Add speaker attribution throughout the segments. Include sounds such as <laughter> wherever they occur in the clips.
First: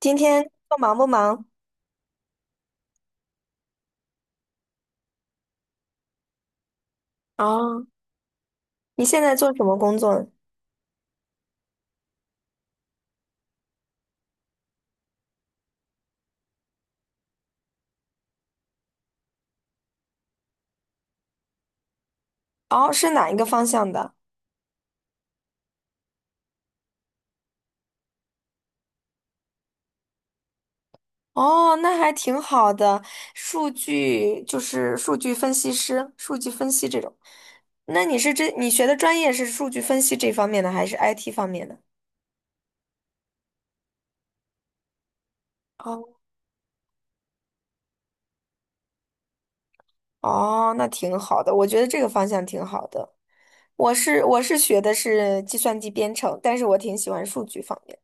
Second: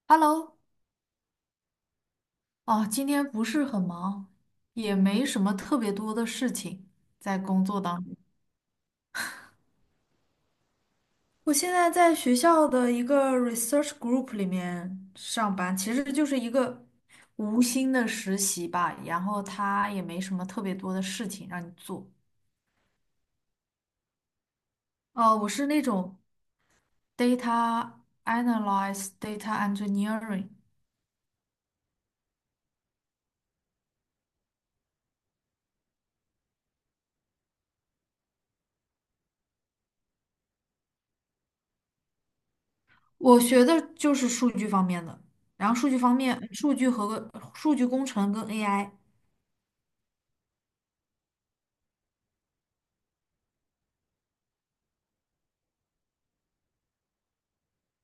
Speaker 1: 今天工
Speaker 2: Hello,
Speaker 1: 作忙不忙？
Speaker 2: 哦，今天不是很忙，也没什么特别多的事情在工作
Speaker 1: 啊？
Speaker 2: 当中。
Speaker 1: 你现在做什么工作呢？
Speaker 2: 我现在在学校的一个 research group 里面上班，其实就是一个，无心的实习吧，然后他也没什么特别多的事情让你做。
Speaker 1: 哦，是哪一个方向的？
Speaker 2: 我是那种 data analyze、data engineering。
Speaker 1: 哦，那还挺好的，数据就是数据分析师、数据分析这种。那你是这你学的专业是数据分析这方面的，还是 IT 方面的？
Speaker 2: 我学的就是数据方面的，然后数据方
Speaker 1: 哦，
Speaker 2: 面，数据和数据工程跟 AI。
Speaker 1: 哦，那挺好的，我觉得这个方向挺好的。我学的是计算机编程，但是我挺喜欢数据方面。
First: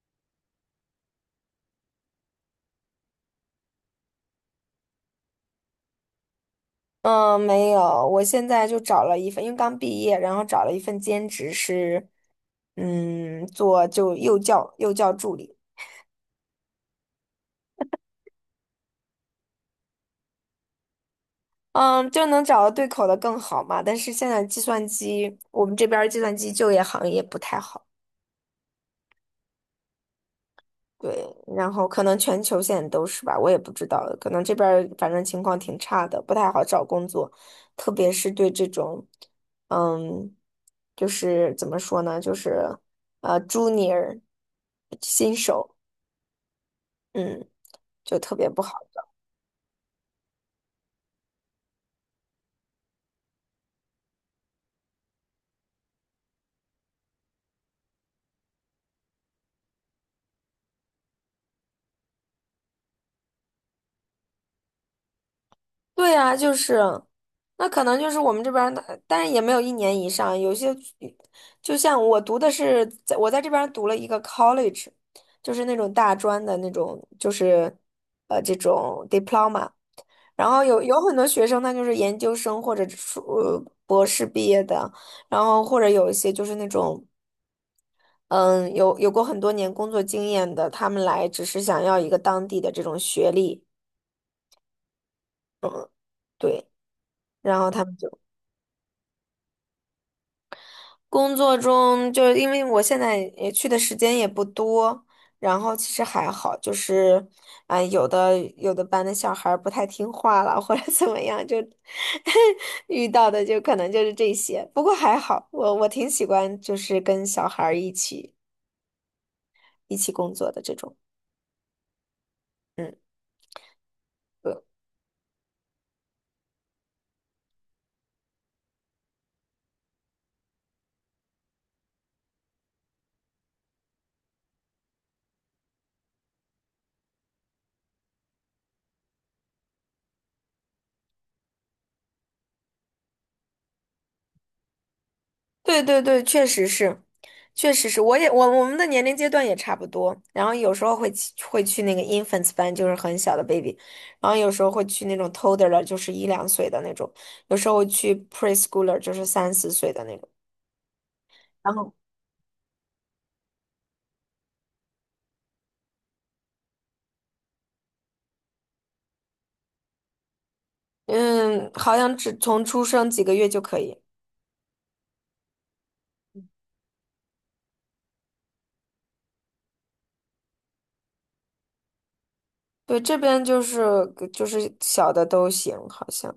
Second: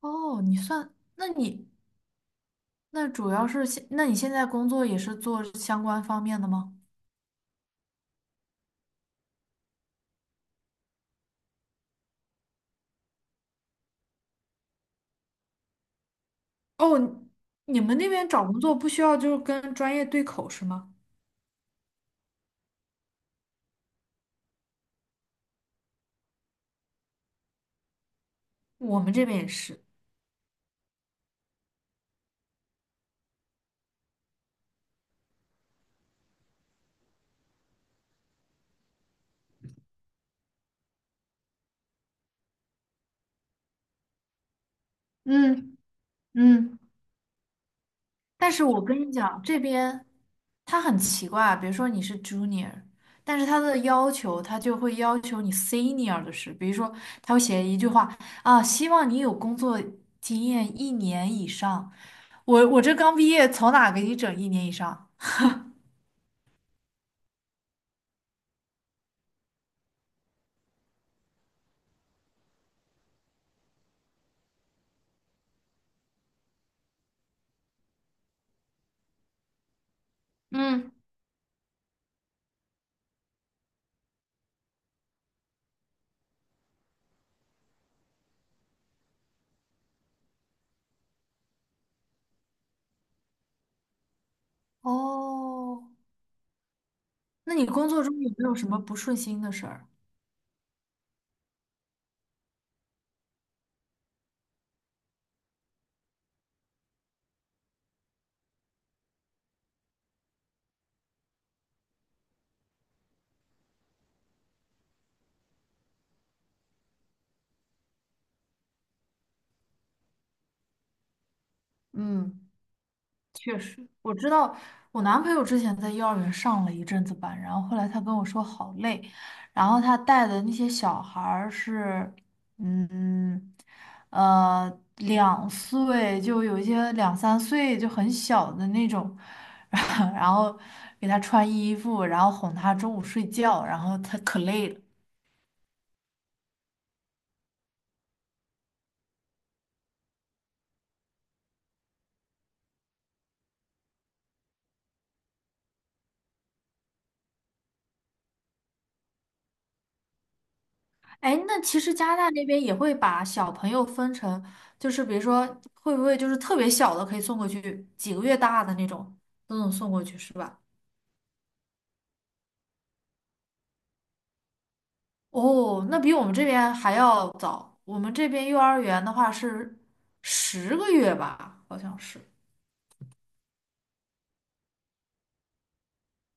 Speaker 2: 哦，你算，那你那主要是现，那你现在工作也是做相关方面的吗？
Speaker 1: 嗯，没有，我现在就找了一份，因为刚毕业，然后找了一份兼职是，做就幼教助理，
Speaker 2: 哦，你们那边找工作不需要就是跟专业对口是吗？
Speaker 1: 嗯，就能找到对口的更好嘛。但是现在计算机，我们这边儿计算机就业行业不太好。
Speaker 2: 我们这边也是。
Speaker 1: 对，然后可能全球现在都是吧，我也不知道，可能这边儿反正情况挺差的，不太好找工作，特别是对这种，嗯，就是怎么说呢，就是junior 新手。
Speaker 2: 嗯嗯，
Speaker 1: 嗯，就特别
Speaker 2: 但
Speaker 1: 不
Speaker 2: 是
Speaker 1: 好。
Speaker 2: 我跟你讲，这边他很奇怪啊，比如说你是 junior,但是他的要求他就会要求你 senior 的事，比如说他会写一句话，啊，希望你有工作经验一年以上。我这刚毕业，从哪给你整一年以上？
Speaker 1: 对啊，就是，那可能就是我们这边儿的，但是也没有一年以上，有些，就像我读的是，在我在这边儿读了一个 college，就是那种大专的那种，就是，呃，这种 diploma，然后有
Speaker 2: 嗯。
Speaker 1: 有很多学生他就是研究生或者是博士毕业的，然后或者有一些就是那种。嗯，有过很多年工作经验的，他们来只是想要一个当地的这种学历，
Speaker 2: 哦，
Speaker 1: 对。
Speaker 2: 那
Speaker 1: 然
Speaker 2: 你
Speaker 1: 后他
Speaker 2: 工
Speaker 1: 们
Speaker 2: 作
Speaker 1: 就。
Speaker 2: 中有没有什么不顺心的事儿？
Speaker 1: 工作中就是因为我现在也去的时间也不多，然后其实还好，就是，啊、有的班的小孩儿不太听话了，或者怎么样，就 <laughs> 遇到的就可能就是这些。不过还好，我挺喜欢就是跟小孩儿一起一起工作的这种。
Speaker 2: 嗯，确实，我知道我男朋友之前在幼儿园上了一阵子班，然后后来他跟我说好累，然后他带的那些小孩儿是，嗯，呃，2岁就有一些2、3岁就很小的那种。<laughs> 然后给他穿衣服，然后哄他中午睡觉，然后他可累了。
Speaker 1: 对对对，确实是，确实是，我我们的年龄阶段也差不多，然后有时候会去那个 infants 班，就是很小的 baby，然后有时候会去那种 toddler，就是一两岁的那种，有时候会去 preschooler，就是三四岁的那种，
Speaker 2: 哎，那
Speaker 1: 然
Speaker 2: 其
Speaker 1: 后
Speaker 2: 实加拿大那边也会把小朋友分成，就是比如说，会不会就是特别小的可以送过去，几个月大的那种都能送过去，是吧？
Speaker 1: 嗯，好像只从出生几个月就可以。
Speaker 2: 哦，那比我们这边还要早。我们这边幼儿园的话是10个月吧，好像是。
Speaker 1: 对，这边就是就是小的都行，好像，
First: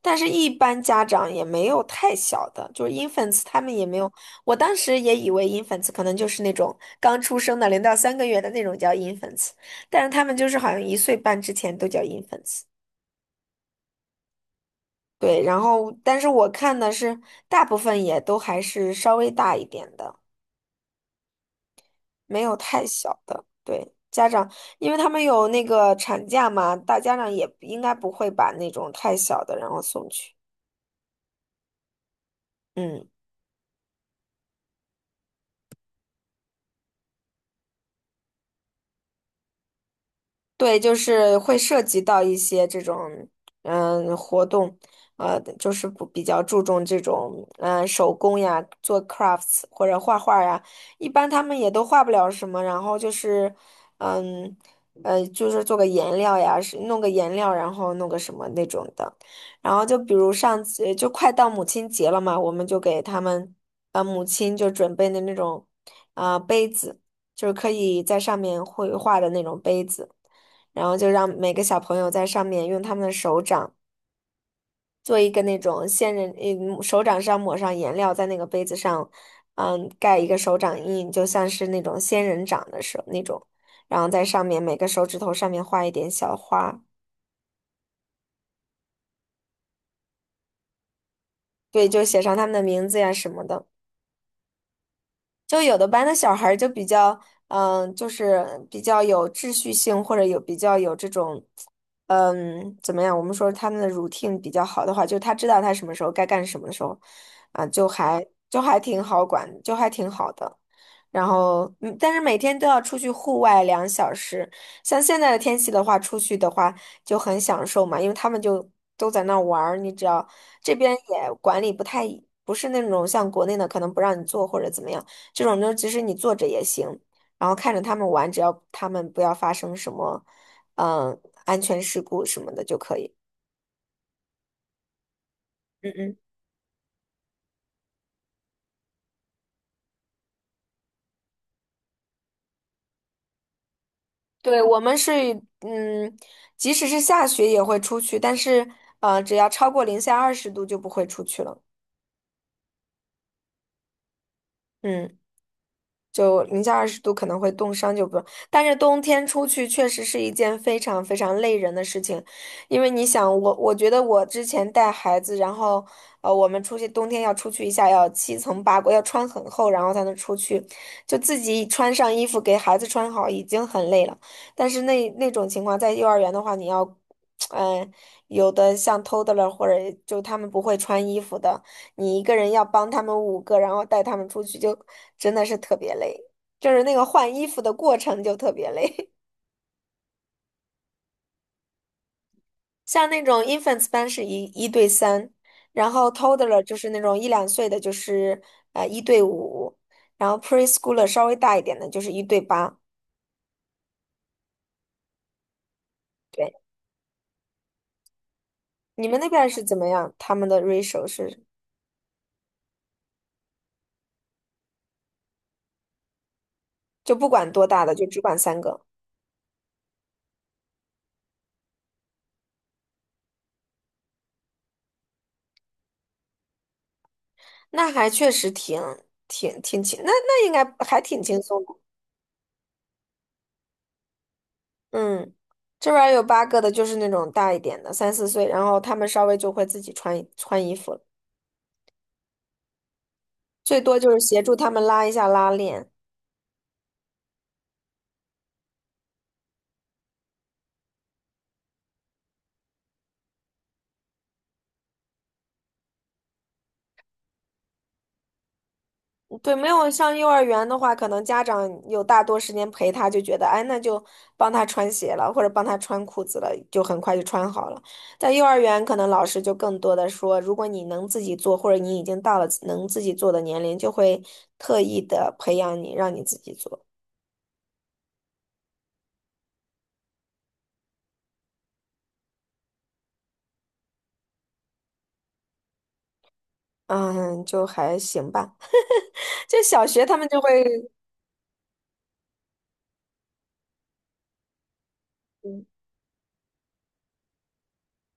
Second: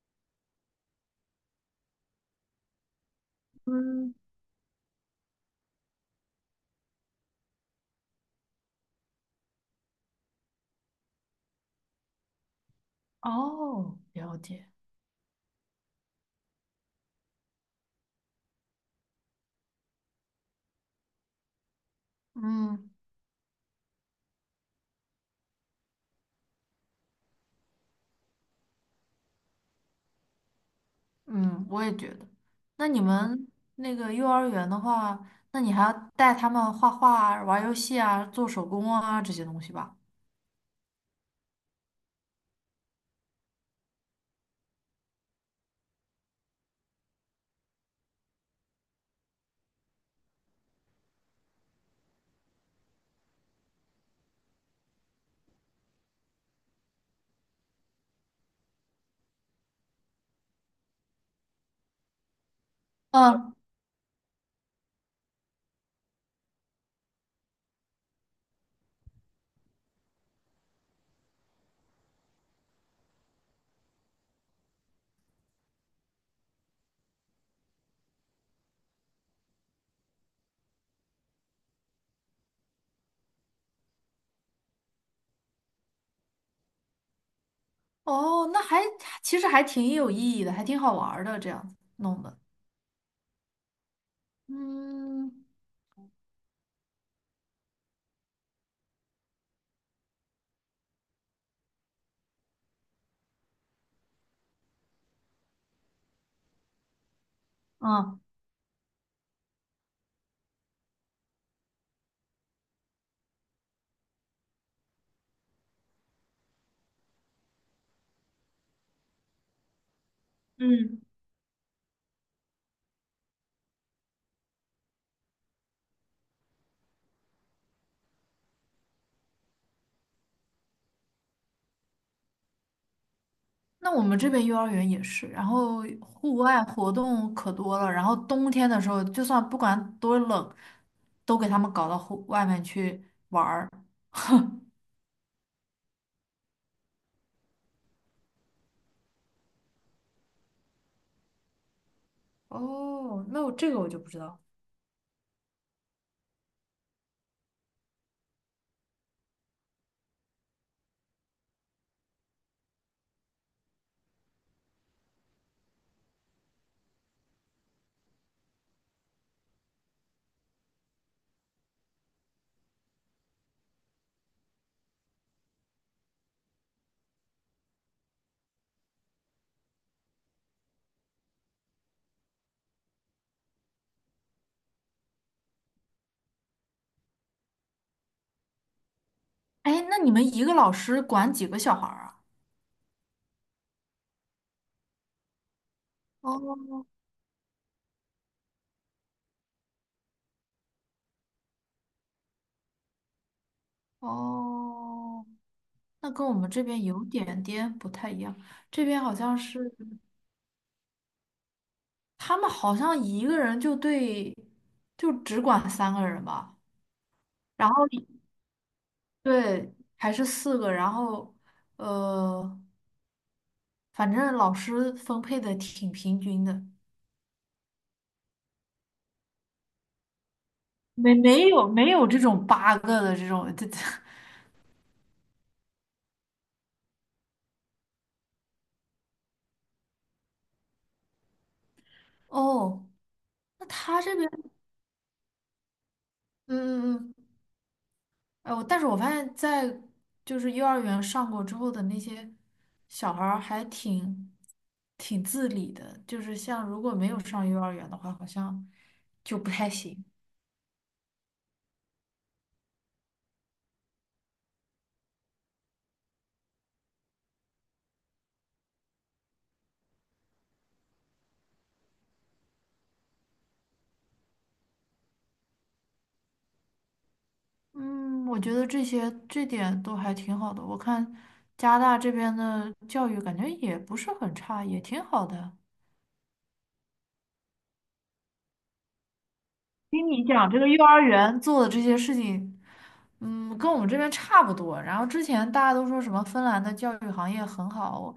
Speaker 1: 但是一般家长也没有太小的，就是 infants 他们也没有。
Speaker 2: 嗯，
Speaker 1: 我当时也以为 infants 可能就是那种刚出生的零到三个月的那种叫 infants，但是他们就是好像一岁半之前都叫 infants。
Speaker 2: 哦，了解。
Speaker 1: 对，然后但是我看的是大部分也都还是稍微大一点的。没有太
Speaker 2: 嗯
Speaker 1: 小的，对，家长，因为他们有那个产假嘛，大家长也应该不会把那种太小的然后送去。
Speaker 2: 嗯，我也觉得。那你
Speaker 1: 嗯。
Speaker 2: 们那个幼儿园的话，那你还要带他们画画啊、玩游戏啊、做手工啊这些东西吧？
Speaker 1: 对，就是会涉及到一些这种嗯活动，呃，就是不比较注重这种嗯手工呀，做 crafts 或者画画呀，一般他们也都画不了什么，然后就是嗯就是做个颜料呀，是弄个颜料，然后弄个什么那种的，然后就比如上次就快到母亲节了嘛，我们就给他
Speaker 2: 嗯，
Speaker 1: 们母亲就准备的那种杯子，就是可以在上面绘画的那种杯子。然后就让每个小朋友在上面用他们的手掌做一个那种仙人，嗯，手掌上抹上颜料，在那个杯子上，嗯，盖一个手掌印，就像是那种仙人掌的手那种，然后在上面每个手指头上面画一点小花，
Speaker 2: 哦，其实还挺有意义的，还挺好玩儿的，这样子
Speaker 1: 对，就写
Speaker 2: 弄
Speaker 1: 上
Speaker 2: 的。
Speaker 1: 他们的名字呀什么的。
Speaker 2: 嗯
Speaker 1: 就有的班的小孩儿就比较，嗯，就是比较有秩序性，或者有比较有这种，嗯，怎么样？我们说他们的 routine 比较好的话，就他知道他什么时候该干什么的时候，啊，就
Speaker 2: 啊，
Speaker 1: 还就还挺好管，就还挺好的。然后，嗯，但是每天都要出去户外两小时，像现在的天气的话，出去的话就很享受嘛，因为他们就都在那儿玩儿，你只要这边
Speaker 2: 嗯，
Speaker 1: 也管理不太，不是那种像国内的可能不让你做或者怎么样。这种就其实你坐着也行，然后看着他们玩，只要他们不要发生什么，嗯，安全事故什么的就可以。
Speaker 2: 那我们这边幼儿园也是，然后
Speaker 1: 嗯嗯，
Speaker 2: 户外活动可多了，然后冬天的时候，就算不管多冷，都给他们搞到户外面去玩儿。
Speaker 1: 对，我们是，嗯，即使是下雪也会出去，但是只要超过零下二十度就不会出去了。
Speaker 2: 哦，那我这个我就不知道。
Speaker 1: 嗯。就零下二十度可能会冻伤，就不用。但是冬天出去确实是一件非常非常累人的事情，因为你想，我觉得我之前带孩子，然后我们出去冬天要出去一下，要七层八裹，要穿很厚，然后才能出去，就自己穿上衣服给孩子穿好已经很累了。但是那种情况，在幼儿园的话，你要，<tsk> 嗯、有的像偷的了，或者就他们不会穿衣服的。你一个人要帮他们五个，然后带他们出去，就真的是特别累，就是那个换衣服的过程就特别累。
Speaker 2: 哎，那你们一个老师管几个小孩儿啊？
Speaker 1: <laughs> 像那种 infants 班是一对三，然后 toddler 就
Speaker 2: 哦
Speaker 1: 是那种一两岁的，就是一对五，然后 preschooler 稍微大一点的，就是一对八。
Speaker 2: 哦，那跟我们
Speaker 1: 对，
Speaker 2: 这边有点点不太一样。这边
Speaker 1: 你
Speaker 2: 好
Speaker 1: 们那
Speaker 2: 像
Speaker 1: 边是怎
Speaker 2: 是，
Speaker 1: 么样？他们的 ratio 是
Speaker 2: 他们好像一个人就对，就只管3个人吧，
Speaker 1: 就不管多
Speaker 2: 然
Speaker 1: 大
Speaker 2: 后
Speaker 1: 的，就
Speaker 2: 一
Speaker 1: 只管三个，
Speaker 2: 对还是4个，然后呃，反正老师分配的挺平均的。
Speaker 1: 那还确实挺轻，那应该还
Speaker 2: 没
Speaker 1: 挺轻
Speaker 2: 没
Speaker 1: 松
Speaker 2: 有
Speaker 1: 的。
Speaker 2: 没有这种8个的这种，这 <laughs>
Speaker 1: 嗯，这边儿有八个的，就是那种大一点的，三四岁，然后他们稍微就会自己穿衣服了，
Speaker 2: 哦，那
Speaker 1: 最多
Speaker 2: 他
Speaker 1: 就
Speaker 2: 这
Speaker 1: 是
Speaker 2: 边，
Speaker 1: 协助他们拉一下拉链。
Speaker 2: 嗯嗯嗯，哎，但是我发现，在就是幼儿园上过之后的那些小孩儿还挺自理的，就是像如果没有上幼儿园的话，好像就不
Speaker 1: 对，没
Speaker 2: 太
Speaker 1: 有
Speaker 2: 行。
Speaker 1: 上幼儿园的话，可能家长有大多时间陪他，就觉得哎，那就帮他穿鞋了，或者帮他穿裤子了，就很快就穿好了。在幼儿园，可能老师就更多的说，如果你能自己做，或者你已经到了能自己做的年龄，就会特意的培养你，让你自己做。
Speaker 2: 嗯，我觉得这些这点都还挺好的。我看加拿大这边的教育感觉也不是很差，也挺好的。
Speaker 1: 嗯，就还行吧。<laughs> 就小学
Speaker 2: 听
Speaker 1: 他
Speaker 2: 你
Speaker 1: 们就会，
Speaker 2: 讲这个幼儿园做的这些事情，嗯，跟我们这边差不多。然后之前大家都说什么芬兰的教育行业很好，我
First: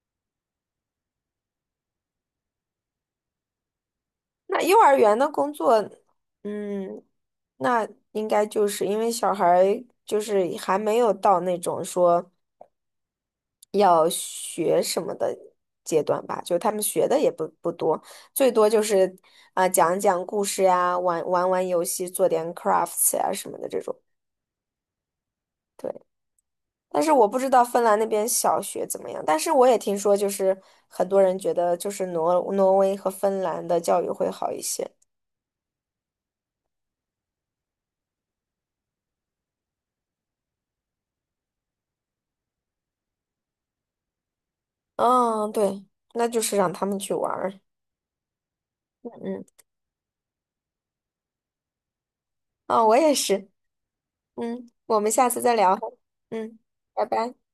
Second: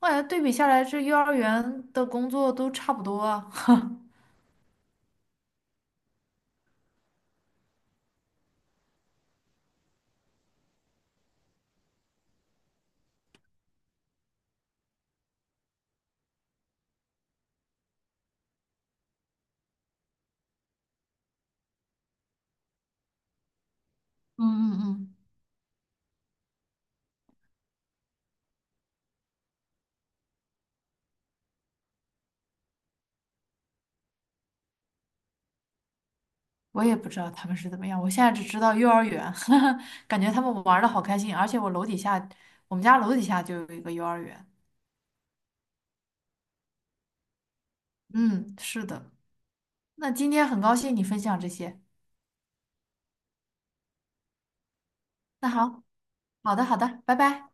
Speaker 2: 我感觉对比下来，这幼儿园的工作都差不多啊。<laughs> 嗯
Speaker 1: 那幼儿园的工作，嗯，那应该就是因为小孩儿就是还没有到那种说要学什么的阶段吧，就他们学的也不多，最多就是啊、讲讲故事呀，玩玩游戏，做点 crafts 呀什么的这种。
Speaker 2: 嗯嗯，
Speaker 1: 对。但是我不知道芬兰那边小学怎么样，但是我也听说，就是很多人觉得就是挪威和芬兰的教育会好一些。
Speaker 2: 我也不知道他们是怎么样，我现在只知道幼儿园。<laughs> 感觉他们玩的好开心，而且我楼底下，我们家楼底下就有一个幼儿园。
Speaker 1: 嗯，对，那就是让他们去玩儿。
Speaker 2: 嗯，是的。
Speaker 1: 嗯，
Speaker 2: 那今天很高兴你分享这些。
Speaker 1: 啊，我也是。嗯，我们下次
Speaker 2: 那
Speaker 1: 再聊。
Speaker 2: 好，好
Speaker 1: 嗯，
Speaker 2: 的好的，
Speaker 1: 拜
Speaker 2: 拜
Speaker 1: 拜。
Speaker 2: 拜。